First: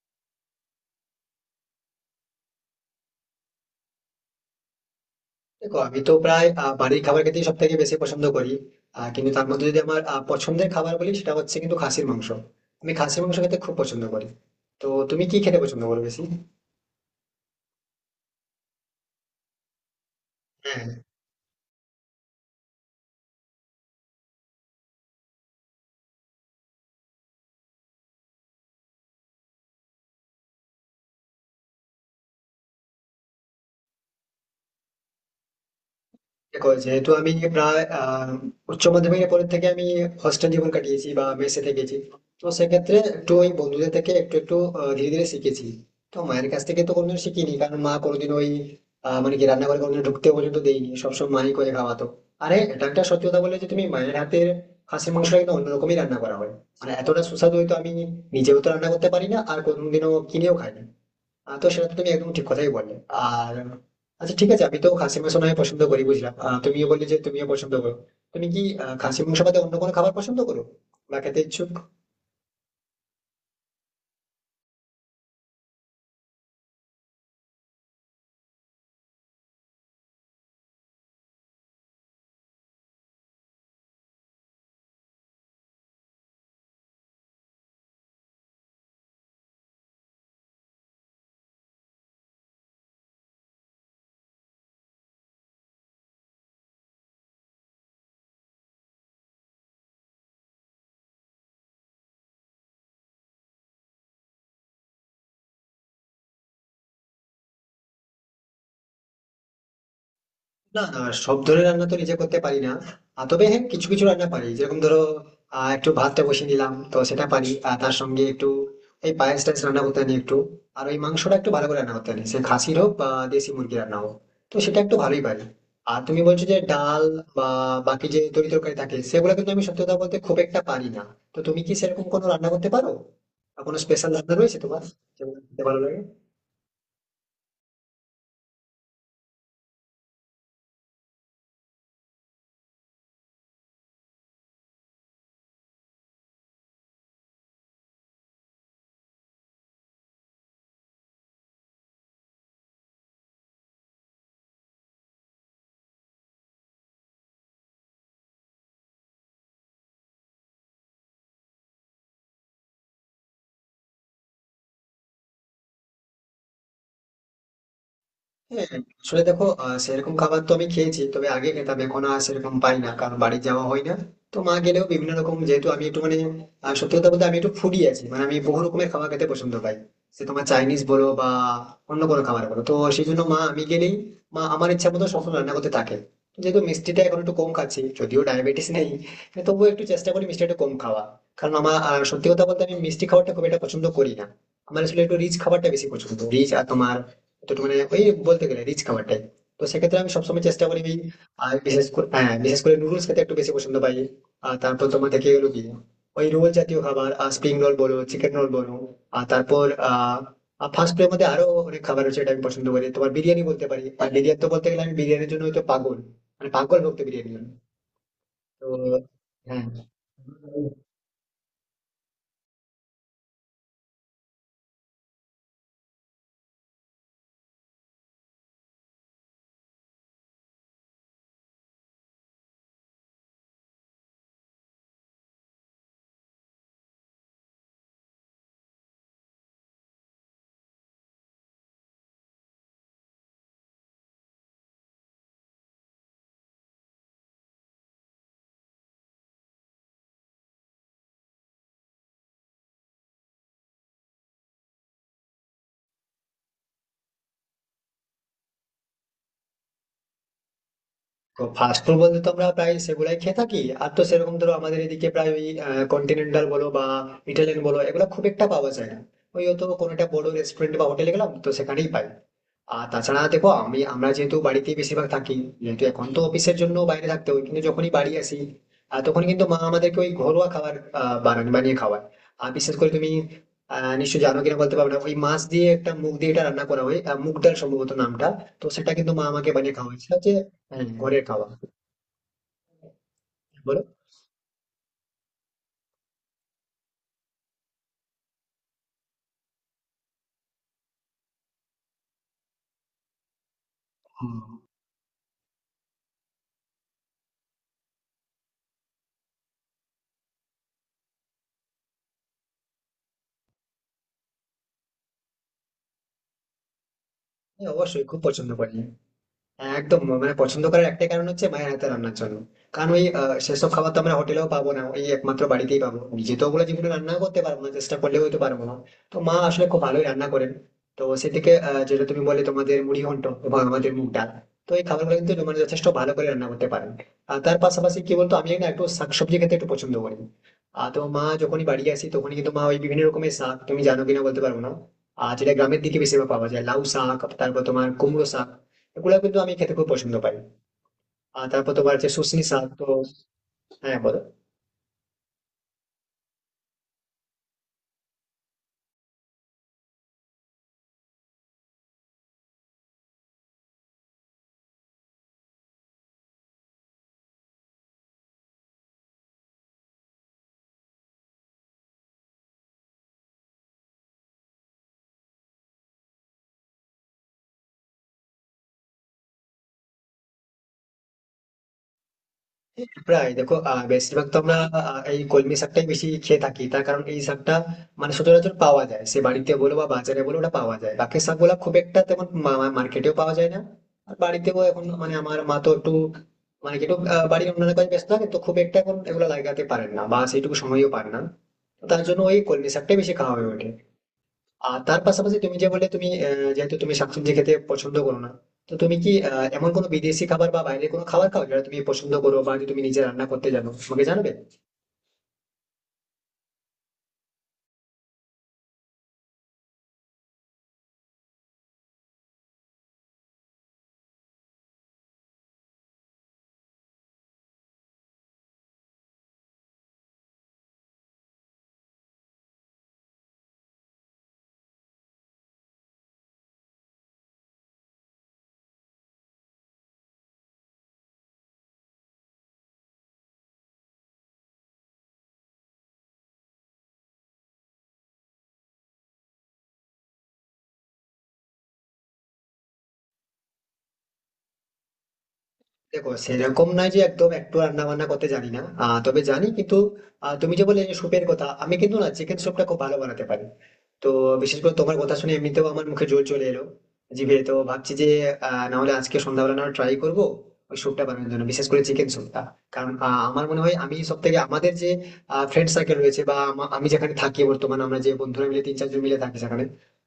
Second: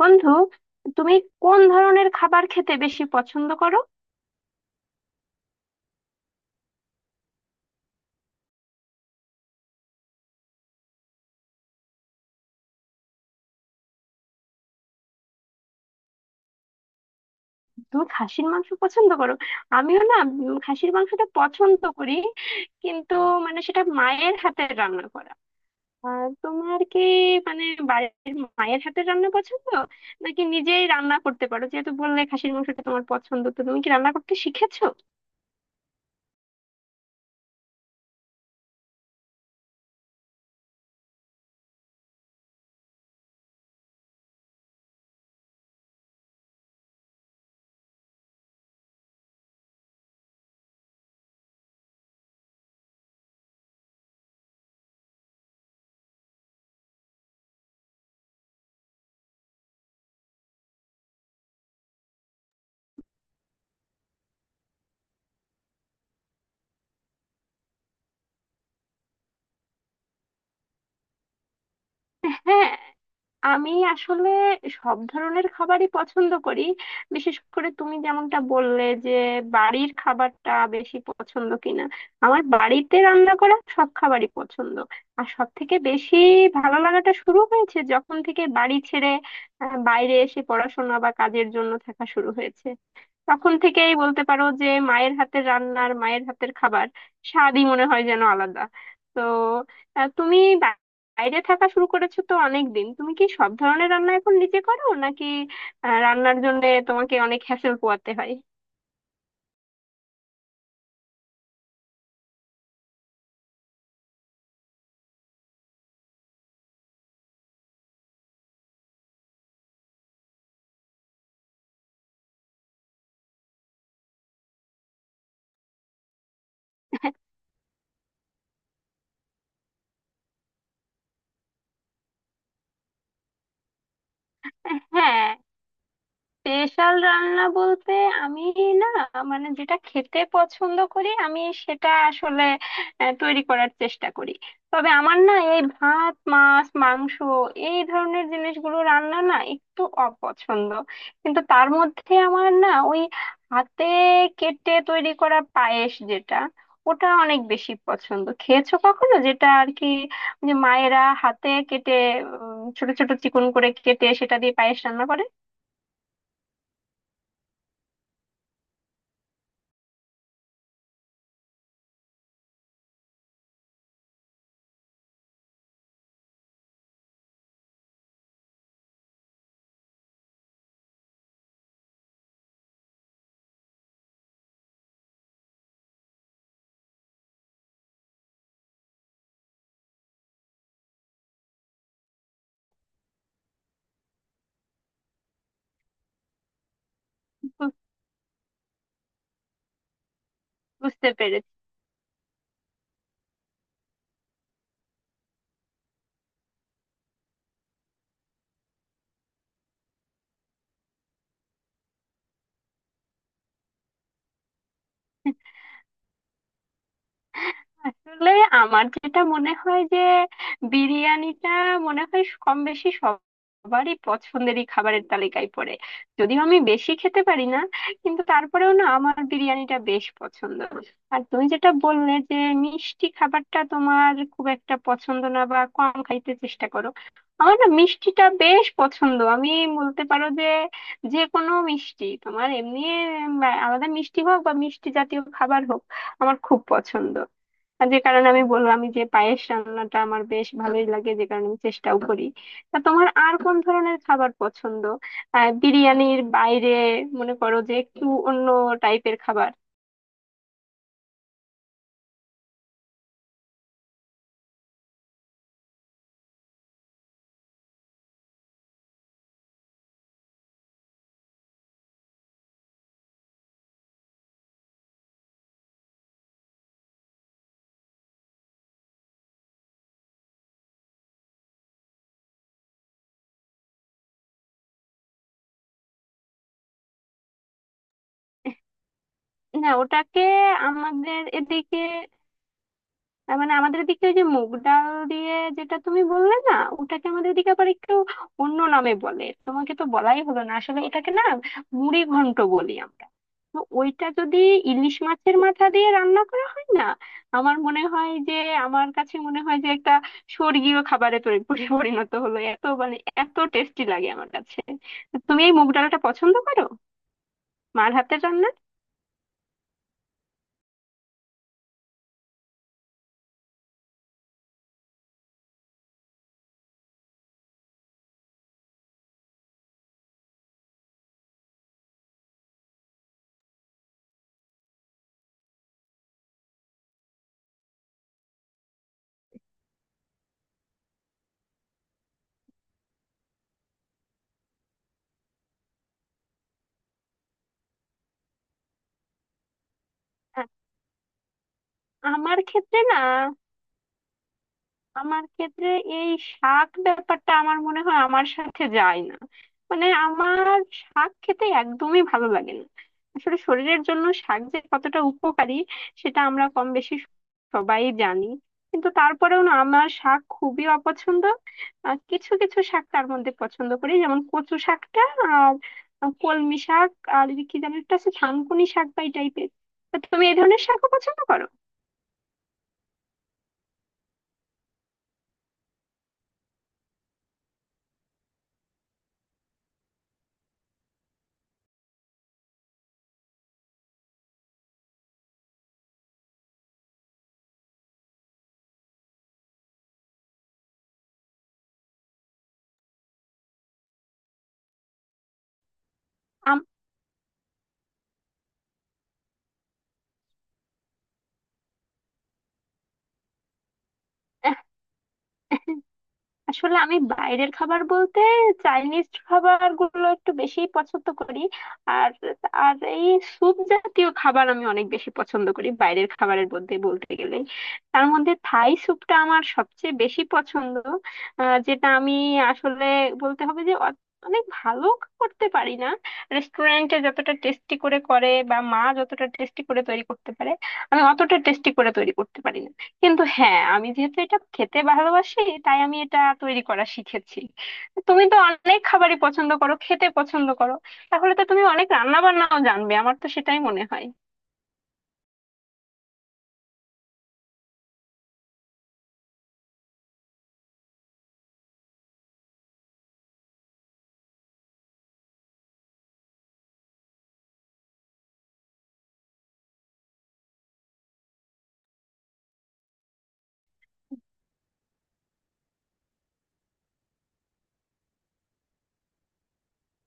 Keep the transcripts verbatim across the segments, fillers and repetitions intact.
বন্ধু, তুমি কোন ধরনের খাবার খেতে বেশি পছন্দ করো? দেখো, আমি তো প্রায় আহ, বাড়ির খাবার খেতেই সব থেকে বেশি পছন্দ করি। আহ, কিন্তু তার মধ্যে যদি আমার আহ, পছন্দের খাবার বলি, সেটা হচ্ছে কিন্তু খাসির মাংস। আমি খাসির মাংস খেতে খুব পছন্দ করি। তো তুমি কি খেতে পছন্দ করো বেশি? তুমি খাসির মাংস পছন্দ করো? আমিও না, উম, হ্যাঁ। খাসির মাংসটা পছন্দ করি। কিন্তু মানে সেটা মায়ের হাতের রান্না করা। আর তোমার কি মানে বাড়ির, মায়ের হাতের রান্না পছন্দ, নাকি নিজেই রান্না করতে পারো? যেহেতু বললে খাসির মাংসটা তোমার পছন্দ, তো তুমি কি রান্না করতে শিখেছো? দেখো, যেহেতু আমি প্রায় আহ, উচ্চ মাধ্যমিকের পরের থেকে আমি হস্টেল জীবন কাটিয়েছি বা মেসে থেকেছি, তো সেক্ষেত্রে একটু ওই বন্ধুদের থেকে একটু একটু আহ, ধীরে ধীরে শিখেছি। তো মায়ের কাছ থেকে তো কোনোদিন শিখিনি, কারণ মা কোনোদিন ওই আহ, মানে কি রান্নাঘরে কোনোদিন ঢুকতে পর্যন্ত দেয়নি, সবসময় মাই করে খাওয়াতো। আরে এটা একটা সত্যি কথা বলে যে তুমি মায়ের হাতের খাসির মাংসটা কিন্তু অন্যরকমই রান্না করা হয়। মানে এতটা সুস্বাদু হয়তো আমি নিজেও তো রান্না করতে পারি না, আর কোনোদিনও কিনেও খাই না। আহ, তো সেটা তো তুমি একদম ঠিক কথাই বললে। আর আচ্ছা, ঠিক আছে, আমি তো খাসি মাংস নয় পছন্দ করি বুঝলাম, আহ, তুমিও বললে যে তুমিও পছন্দ করো। তুমি কি আহ, খাসি মাংস বাদে অন্য কোনো খাবার পছন্দ করো বা খেতে ইচ্ছুক? হ্যাঁ, আমি আসলে সব ধরনের খাবারই পছন্দ করি। বিশেষ করে তুমি যেমনটা বললে যে বাড়ির খাবারটা বেশি পছন্দ কিনা, আমার বাড়িতে রান্না করা সব খাবারই পছন্দ। আর সব থেকে বেশি ভালো লাগাটা শুরু হয়েছে যখন থেকে বাড়ি ছেড়ে আহ, বাইরে এসে পড়াশোনা বা কাজের জন্য থাকা শুরু হয়েছে। তখন থেকেই বলতে পারো যে মায়ের হাতের রান্নার, মায়ের হাতের খাবার স্বাদই মনে হয় যেন আলাদা। তো আহ, তুমি বাইরে থাকা শুরু করেছো তো অনেক দিন, তুমি কি সব ধরনের রান্না এখন নিজে করো, নাকি আহ, রান্নার জন্য তোমাকে অনেক হ্যাসেল পোয়াতে হয়? না না, সব ধরনের রান্না তো নিজে করতে পারি না। আহ, তবে হ্যাঁ, কিছু কিছু রান্না পারি, যেরকম ধরো আহ, একটু ভাতটা বসিয়ে নিলাম তো সেটা পারি, আর তার সঙ্গে একটু এই পায়েস টায়েস রান্না করতে জানি একটু। আর ওই মাংসটা একটু ভালো করে রান্না করতে জানি, সে খাসির হোক বা দেশি মুরগি রান্না হোক, তো সেটা একটু ভালোই পারি। আর তুমি বলছো যে ডাল বা বাকি যে তরি তরকারি থাকে সেগুলো কিন্তু আমি সত্যি কথা বলতে খুব একটা পারি না। তো তুমি কি সেরকম কোনো রান্না করতে পারো বা কোনো স্পেশাল রান্না রয়েছে তোমার হ্যাঁ, যেগুলো খেতে ভালো লাগে? স্পেশাল রান্না বলতে আমি, না মানে যেটা খেতে পছন্দ করি আমি, সেটা আসলে আহ, তৈরি করার চেষ্টা করি। তবে আমার না এই ভাত মাছ মাংস এই ধরনের জিনিসগুলো রান্না না একটু অপছন্দ। কিন্তু তার মধ্যে আমার না ওই হাতে কেটে তৈরি করা পায়েস, যেটা ওটা অনেক বেশি পছন্দ। খেয়েছো কখনো, যেটা আর কি, যে মায়েরা হাতে কেটে উম, ছোট ছোট চিকন করে কেটে সেটা দিয়ে পায়েস রান্না করে? হ্যাঁ। আসলে দেখো আহ, সেরকম খাবার তো আমি খেয়েছি, তবে আগে খেতাম, এখন আর সেরকম পাই না কারণ বাড়ি যাওয়া হয় না। তো মা গেলেও বিভিন্ন রকম, যেহেতু আমি একটু মানে আহ, সত্যি কথা বলতে আমি একটু ফুডি আছি, মানে আমি বহু রকমের খাবার খেতে পছন্দ পাই। সে তোমার চাইনিজ বলো বা অন্য কোনো খাবার বলো, তো সেই জন্য মা আমি গেলেই মা আমার ইচ্ছা মতো সবসময় রান্না করতে থাকে। যেহেতু মিষ্টিটা এখন একটু কম খাচ্ছি, যদিও ডায়াবেটিস নেই, হ্যাঁ, তবুও একটু চেষ্টা করি মিষ্টিটা একটু কম খাওয়া। কারণ আমার আহ, সত্যি কথা বলতে আমি মিষ্টি খাবারটা খুব একটা পছন্দ করি না। আমার আসলে একটু রিচ খাবারটা বেশি পছন্দ, রিচ। আর তোমার তো মানে ওই বলতে গেলে রিচ খাবার টাইপ, তো সেক্ষেত্রে আমি সবসময় চেষ্টা করি ওই। বুঝতে পেরেছি। আর বিশেষ করে হ্যাঁ, বিশেষ করে নুডলস খেতে একটু বেশি পছন্দ পাই। আর তারপর তোমার থেকে গেলো কি ওই রোল জাতীয় খাবার, আর স্প্রিং রোল বলো চিকেন রোল বলো। আর তারপর আহ ফাস্ট ফুডের মধ্যে আরো অনেক খাবার আছে, এটা আমি পছন্দ করি তোমার বিরিয়ানি বলতে পারি, আর বিরিয়ানি তো বলতে গেলে আমি বিরিয়ানির জন্য হয়তো পাগল, মানে পাগল ভক্ত বিরিয়ানি। আসলে তো আমার যেটা মনে হ্যাঁ। হয় যে বিরিয়ানিটা মনে হয় কম বেশি সবারই পছন্দেরই খাবারের তালিকায় পড়ে। যদিও আমি বেশি খেতে পারি না, কিন্তু তারপরেও না আমার বিরিয়ানিটা বেশ পছন্দ। আর তুমি যেটা বললে যে মিষ্টি খাবারটা তোমার খুব একটা পছন্দ না বা কম খাইতে চেষ্টা করো, আমার না মিষ্টিটা বেশ পছন্দ। আমি বলতে পারো যে যে কোনো মিষ্টি, তোমার এমনি উম, আলাদা মিষ্টি হোক বা মিষ্টি জাতীয় খাবার হোক, আমার খুব পছন্দ। আর যে কারণে আমি বললাম আমি যে পায়েস রান্নাটা আমার বেশ ভালোই লাগে, যে কারণে আমি চেষ্টাও করি। তা তোমার আর কোন ধরনের খাবার পছন্দ, আহ, বিরিয়ানির বাইরে? মনে করো যে একটু অন্য টাইপের খাবার। তো ফাস্ট ফুড বলতে তো আমরা প্রায় সেগুলাই খেয়ে থাকি। আর তো সেরকম ধরো আমাদের এদিকে প্রায় ওই কন্টিনেন্টাল বলো বা ইটালিয়ান বলো, এগুলো খুব একটা পাওয়া যায় না। ওই হয়তো কোনো একটা বড় রেস্টুরেন্ট বা হোটেলে গেলাম তো সেখানেই পাই। আর তাছাড়া দেখো আমি আমরা যেহেতু বাড়িতে বেশিরভাগ থাকি, যেহেতু এখন তো অফিসের জন্য বাইরে থাকতে হয় কিন্তু যখনই বাড়ি আসি আহ, তখন কিন্তু মা আমাদেরকে ওই ঘরোয়া খাবার আহ, বানান বানিয়ে খাওয়ায়। আর বিশেষ করে তুমি আহ নিশ্চয় জানো কিনা বলতে পারবে না ওই মাছ দিয়ে একটা মুগ দিয়ে এটা রান্না করা হয়, আহ, মুগ ডাল সম্ভবত নামটা। তো সেটা কিন্তু মা আমাকে না, বানিয়ে খাওয়ায়, সেটা ওটাকে হচ্ছে হ্যাঁ, ঘরের আমাদের খাওয়া। এদিকে, তার মানে বলো, আমাদের দিকে ওই যে মুগ ডাল দিয়ে যেটা তুমি বললে না, ওটাকে আমাদের দিকে আবার একটু অন্য নামে বলে। তোমাকে তো বলাই হলো না, আসলে ওটাকে না মুড়ি ঘন্ট বলি আমরা। তো ওইটা যদি ইলিশ মাছের মাথা দিয়ে রান্না করা হয় না, আমার মনে হয় যে, আমার কাছে মনে হয় যে একটা স্বর্গীয় খাবারে তরি- পরি- পরিণত হলো। এত মানে এত টেস্টি লাগে আমার কাছে। তুমি এই মুগ ডালটা পছন্দ করো, হ্যাঁ মার অবশ্যই খুব হাতের পছন্দ রান্না? করি। হ্যাঁ, একদম, মানে পছন্দ করার একটাই কারণ হচ্ছে মায়ের হাতে রান্নার জন্য। কারণ ওই আহ, সেসব খাবার তো আমরা হোটেলেও পাবো না, ওই একমাত্র বাড়িতেই পাবো, নিজে তো ওগুলো জীবনে রান্না করতে পারবো না, চেষ্টা করলেও হয়তো পারবো না। তো মা আসলে খুব ভালোই রান্না করেন। তো সেদিকে আহ, যেটা তুমি বলে তোমাদের মুড়ি ঘন্ট এবং আমাদের মুগ ডাল, তো এই খাবারগুলো কিন্তু মানে যথেষ্ট ভালো করে রান্না করতে পারেন। আর তার পাশাপাশি কি বলতো, আমি না একটু শাকসবজি খেতে একটু পছন্দ করি। আর তো মা যখনই বাড়ি আসি তখনই কিন্তু মা ওই বিভিন্ন রকমের শাক, তুমি জানো কিনা বলতে পারবো না, আর যেটা গ্রামের দিকে বেশিরভাগ পাওয়া যায় লাউ শাক, তারপর তোমার কুমড়ো শাক, এগুলো কিন্তু আমি খেতে খুব পছন্দ পাই। আ- আর তারপর তোমার হচ্ছে আমার শুষনি শাক। ক্ষেত্রে তো না, হ্যাঁ, বলো। আমার ক্ষেত্রে এই শাক ব্যাপারটা আমার মনে হয় আমার সাথে যায় না। মানে আমার শাক খেতে একদমই ভালো লাগে না। আসলে শরীরের জন্য শাক যে কতটা উপকারী, সেটা আমরা কম বেশি সবাই জানি। কিন্তু তারপরেও না আমার শাক খুবই অপছন্দ। আহ, কিছু কিছু শাক তার মধ্যে পছন্দ করি যেমন কচু শাকটা আর কলমি শাক, আর এই কি যেন একটা আছে থানকুনি শাক বা এই টাইপের। তুমি এই ধরনের শাকও পছন্দ করো? প্রায় দেখো আহ, বেশিরভাগ তো আমরা আহ, এই কলমি শাকটাই বেশি খেয়ে থাকি, তার কারণ এই শাকটা মানে সচরাচর পাওয়া যায়, সে বাড়িতে বলো বা বাজারে বলো ওটা পাওয়া যায়, বাকি শাকগুলো খুব একটা তেমন মার্কেটেও পাওয়া যায় না। আর বাড়িতেও এখন মানে আমার মা তো একটু মানে কি একটু আহ, বাড়ির অন্যান্য কাজে ব্যস্ত থাকে, তো খুব একটা এখন এগুলো লাগাতে পারেন না বা সেইটুকু সময়ও পান না। তো তার জন্য ওই কলমি শাকটাই বেশি খাওয়া হয়ে ওঠে। আর তার পাশাপাশি তুমি যে বললে তুমি, আহ, আম- যেহেতু তুমি শাকসবজি খেতে পছন্দ করো না, তো তুমি কি আহ, এমন কোনো বিদেশি খাবার বা বাইরে কোনো খাবার খাও যেটা তুমি পছন্দ করো, বা যে তুমি নিজে রান্না করতে জানো আমাকে জানাবে? আসলে আমি বাইরের খাবার বলতে চাইনিজ খাবার গুলো একটু বেশি পছন্দ করি। আর, আর এই স্যুপ জাতীয় খাবার আমি অনেক বেশি পছন্দ করি বাইরের খাবারের মধ্যে বলতে গেলে। তার মধ্যে থাই স্যুপটা আমার সবচেয়ে বেশি পছন্দ। আহ, যেটা আমি আসলে বলতে হবে যে অ- অনেক ভালো করতে পারি না। রেস্টুরেন্টে যতটা টেস্টি করে করে বা মা যতটা টেস্টি করে তৈরি করতে পারে, আমি অতটা টেস্টি করে তৈরি করতে পারি না। কিন্তু হ্যাঁ, আমি যেহেতু এটা খেতে ভালোবাসি তাই আমি এটা তৈরি করা শিখেছি। তুমি তো অনেক খাবারই পছন্দ করো, খেতে পছন্দ করো, তাহলে তো তুমি অনেক রান্না বান্নাও জানবে, আমার তো সেটাই মনে হয়। দেখো সেরকম নয় যে একদম একটু রান্না বান্না করতে জানি না, আহ, তবে জানি কিন্তু। আহ, তুমি যে বললে যে স্যুপের কথা, আমি কিন্তু না চিকেন স্যুপটা খুব ভালো বানাতে পারি। তো বিশেষ করে তোমার কথা শুনে এমনিতেও আমার মুখে জল চলে এলো, জিভে তো ভাবছি যে আহ, না হলে আজকে সন্ধ্যাবেলা না ট্রাই করবো ওই স্যুপটা বানানোর জন্য, বিশেষ করে চিকেন স্যুপটা। কারণ আহ, আমার মনে হয় আমি সব থেকে, আমাদের যে ফ্রেন্ড সার্কেল রয়েছে বা আমা- আমি যেখানে থাকি বর্তমানে আমরা যে বন্ধুরা মিলে তিন চারজন মিলে থাকি সেখানে,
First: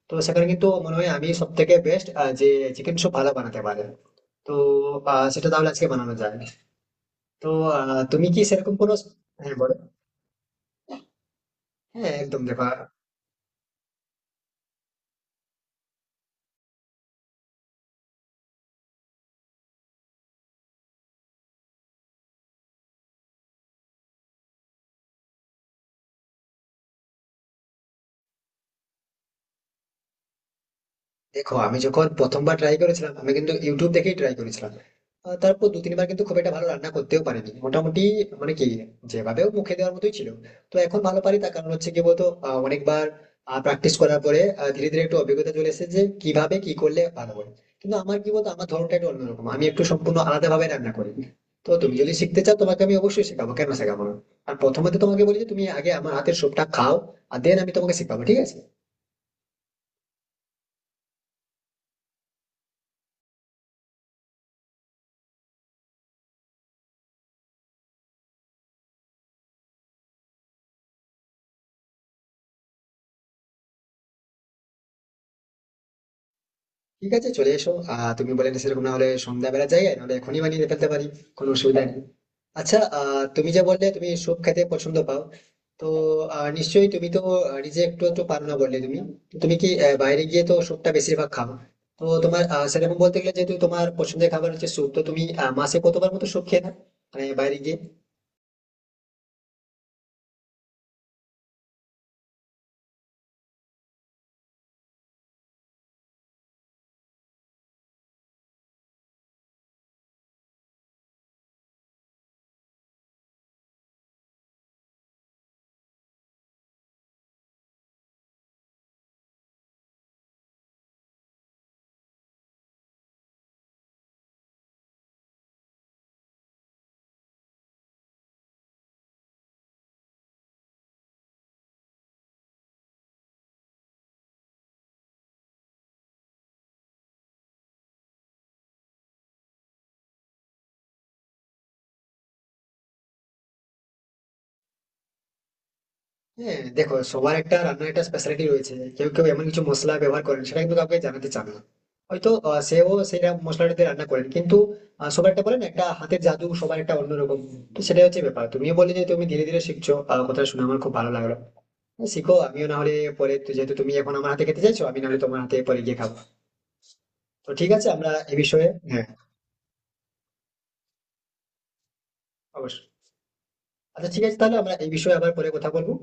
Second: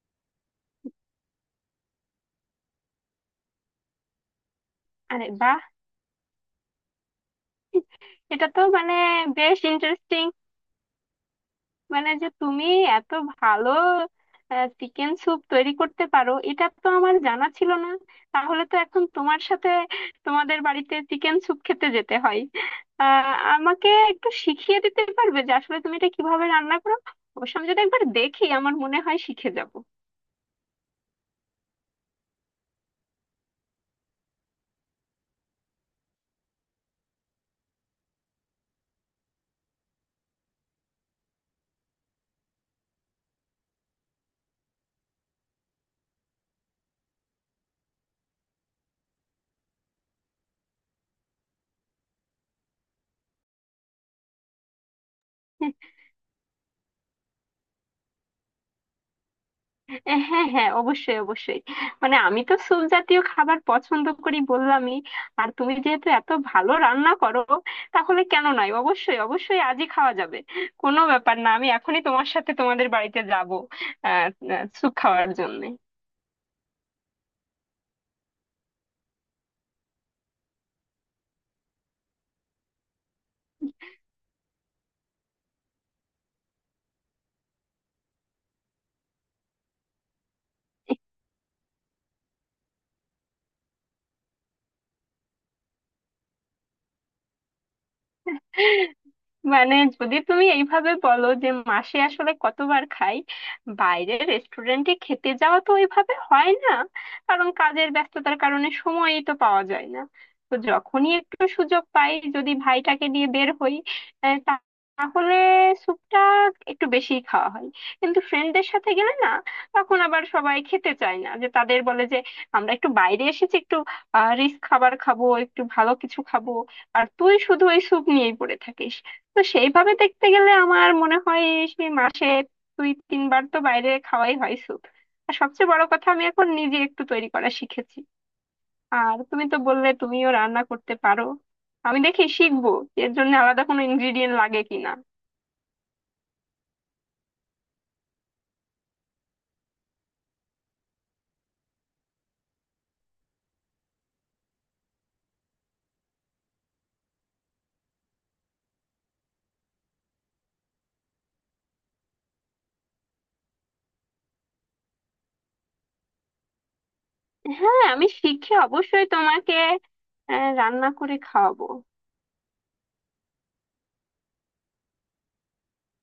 তো সেখানে কিন্তু মনে হয় আমি সব থেকে বেস্ট যে চিকেন স্যুপ ভালো বানাতে পারে। তো আহ, আরে সেটা বাহ, তাহলে আজকে বানানো যায়। তো আহ, তুমি কি এটা তো সেরকম কোনো, মানে হ্যাঁ বেশ বলো। ইন্টারেস্টিং। মানে হ্যাঁ যে একদম, তুমি দেখো এত ভালো চিকেন স্যুপ তৈরি করতে পারো, এটা তো আমার জানা ছিল না। তাহলে তো এখন তোমার সাথে তোমাদের বাড়িতে চিকেন স্যুপ খেতে যেতে হয়। আহ, আমাকে একটু শিখিয়ে দিতে পারবে যে আসলে তুমি এটা কিভাবে রান্না করো? অবশ্য আমি যদি একবার দেখি আমার মনে হয় শিখে যাব। দেখো আমি যখন প্রথমবার ট্রাই করেছিলাম আমি কিন্তু ইউটিউব দেখেই ট্রাই করেছিলাম। আহ, তারপর দু তিনবার কিন্তু খুব একটা ভালো রান্না করতেও পারিনি, মোটামুটি মানে কি যেভাবেও মুখে দেওয়ার মতোই ছিল। তো এখন ভালো পারি, তার কারণ হচ্ছে কি বলতো আহ, অনেকবার প্র্যাকটিস করার পরে আহ, ধীরে ধীরে একটু অভিজ্ঞতা চলে এসেছে, যে কিভাবে কি করলে ভালো হয়। কিন্তু আমার কি বলতো আমার ধরনটা একটু অন্যরকম, আমি একটু সম্পূর্ণ আলাদা ভাবে রান্না করি। তো তুমি যদি শিখতে চাও তোমাকে আমি অবশ্যই শেখাবো, কেন শেখাবো না। আর প্রথমে তো তোমাকে বলি যে তুমি আগে আমার হাতের সবটা খাও, আর দেন আমি তোমাকে শেখাবো, ঠিক আছে? এ, হ্যাঁ হ্যাঁ, অবশ্যই অবশ্যই। মানে আমি তো স্যুপ জাতীয় খাবার পছন্দ করি বললামই, আর তুমি যেহেতু এত ভালো রান্না করো, তাহলে কেন নয়, অবশ্যই অবশ্যই আজই খাওয়া যাবে। কোনো ব্যাপার না, আমি এখনই তোমার সাথে তোমাদের বাড়িতে যাব, আহ, আহ, স্যুপ খাওয়ার জন্য। ঠিক আছে, চলে এসো, আহ তুমি বলে সেরকম না হলে সন্ধ্যাবেলা যাই, আর নাহলে এখনই বানিয়ে ফেলতে পারি, কোনো অসুবিধা নেই। আচ্ছা, আহ তুমি যে বললে তুমি স্যুপ খেতে পছন্দ পাও, তো আহ, নিশ্চয়ই তুমি তো আহ, নিজে একটু একটু পারো না বললে তুমি। তো তুমি কি আহ, বাইরে গিয়ে তো স্যুপটা বেশিরভাগ খাও? তো তোমার আহ, সেরকম বলতে গেলে যেহেতু তোমার পছন্দের খাবার হচ্ছে স্যুপ, তো তুমি আহ, মাসে কতবার মতো স্যুপ খেয়ে না মানে বাইরে গিয়ে? মানে যদি তুমি এইভাবে বলো যে মাসে আসলে কতবার খাই, বাইরের রেস্টুরেন্টে খেতে যাওয়া তো ওইভাবে হয় না, কারণ কাজের ব্যস্ততার কারণে সময়ই তো পাওয়া যায় না। তো যখনই একটু সুযোগ পাই, যদি ভাইটাকে নিয়ে বের হই, আহ, তা- তাহলে স্যুপটা একটু বেশি খাওয়া হয়। কিন্তু ফ্রেন্ডদের সাথে গেলে না তখন আবার সবাই খেতে চায় না, যে তাদের বলে যে আমরা একটু বাইরে এসেছি, একটু রিস্ক খাবার খাবো, একটু ভালো কিছু খাবো, আর তুই শুধু ওই স্যুপ নিয়েই পড়ে থাকিস। তো সেইভাবে দেখতে গেলে আমার মনে হয় সেই মাসে দুই তিনবার তো বাইরে খাওয়াই হয় স্যুপ। আর সবচেয়ে বড় কথা আমি এখন নিজে একটু তৈরি করা শিখেছি। আর তুমি তো বললে তুমিও রান্না করতে পারো, আমি দেখি শিখবো, এর জন্য আলাদা কোনো ইনগ্রিডিয়েন্ট লাগে কিনা। হ্যাঁ। দেখো সবার একটা রান্নার একটা স্পেশালিটি রয়েছে, কেউ কেউ এমন কিছু মশলা ব্যবহার করেন সেটা কিন্তু কাউকে জানাতে চান না। হয়তো আহ, সেও সেটা মশলাটাতে রান্না করেন, কিন্তু আহ, সবার একটা বলেন একটা হাতের জাদু, সবার একটা অন্যরকম। তো সেটাই হচ্ছে ব্যাপার। তুমিও বলে যে তুমি ধীরে ধীরে শিখছো, আহ, কথা শুনে আমার খুব ভালো লাগলো। হ্যাঁ, শিখো, আমিও না হলে পরে তো- যেহেতু তুমি এখন আমার হাতে খেতে চাইছো, আমি না হলে তোমার হাতে পরে গিয়ে খাবো। তো ঠিক হ্যাঁ, আছে আমি আমরা এই শিখে বিষয়ে, অবশ্যই হ্যাঁ তোমাকে আহ, রান্না করে খাওয়াবো। অবশ্যই। আচ্ছা ঠিক আছে, তাহলে আমরা এই বিষয়ে আবার পরে কথা বলবো।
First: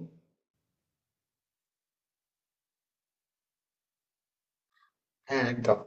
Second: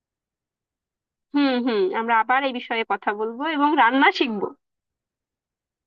হুম হুম, আমরা আবার এই বিষয়ে কথা বলবো এবং রান্না শিখবো। হ্যাঁ একদম।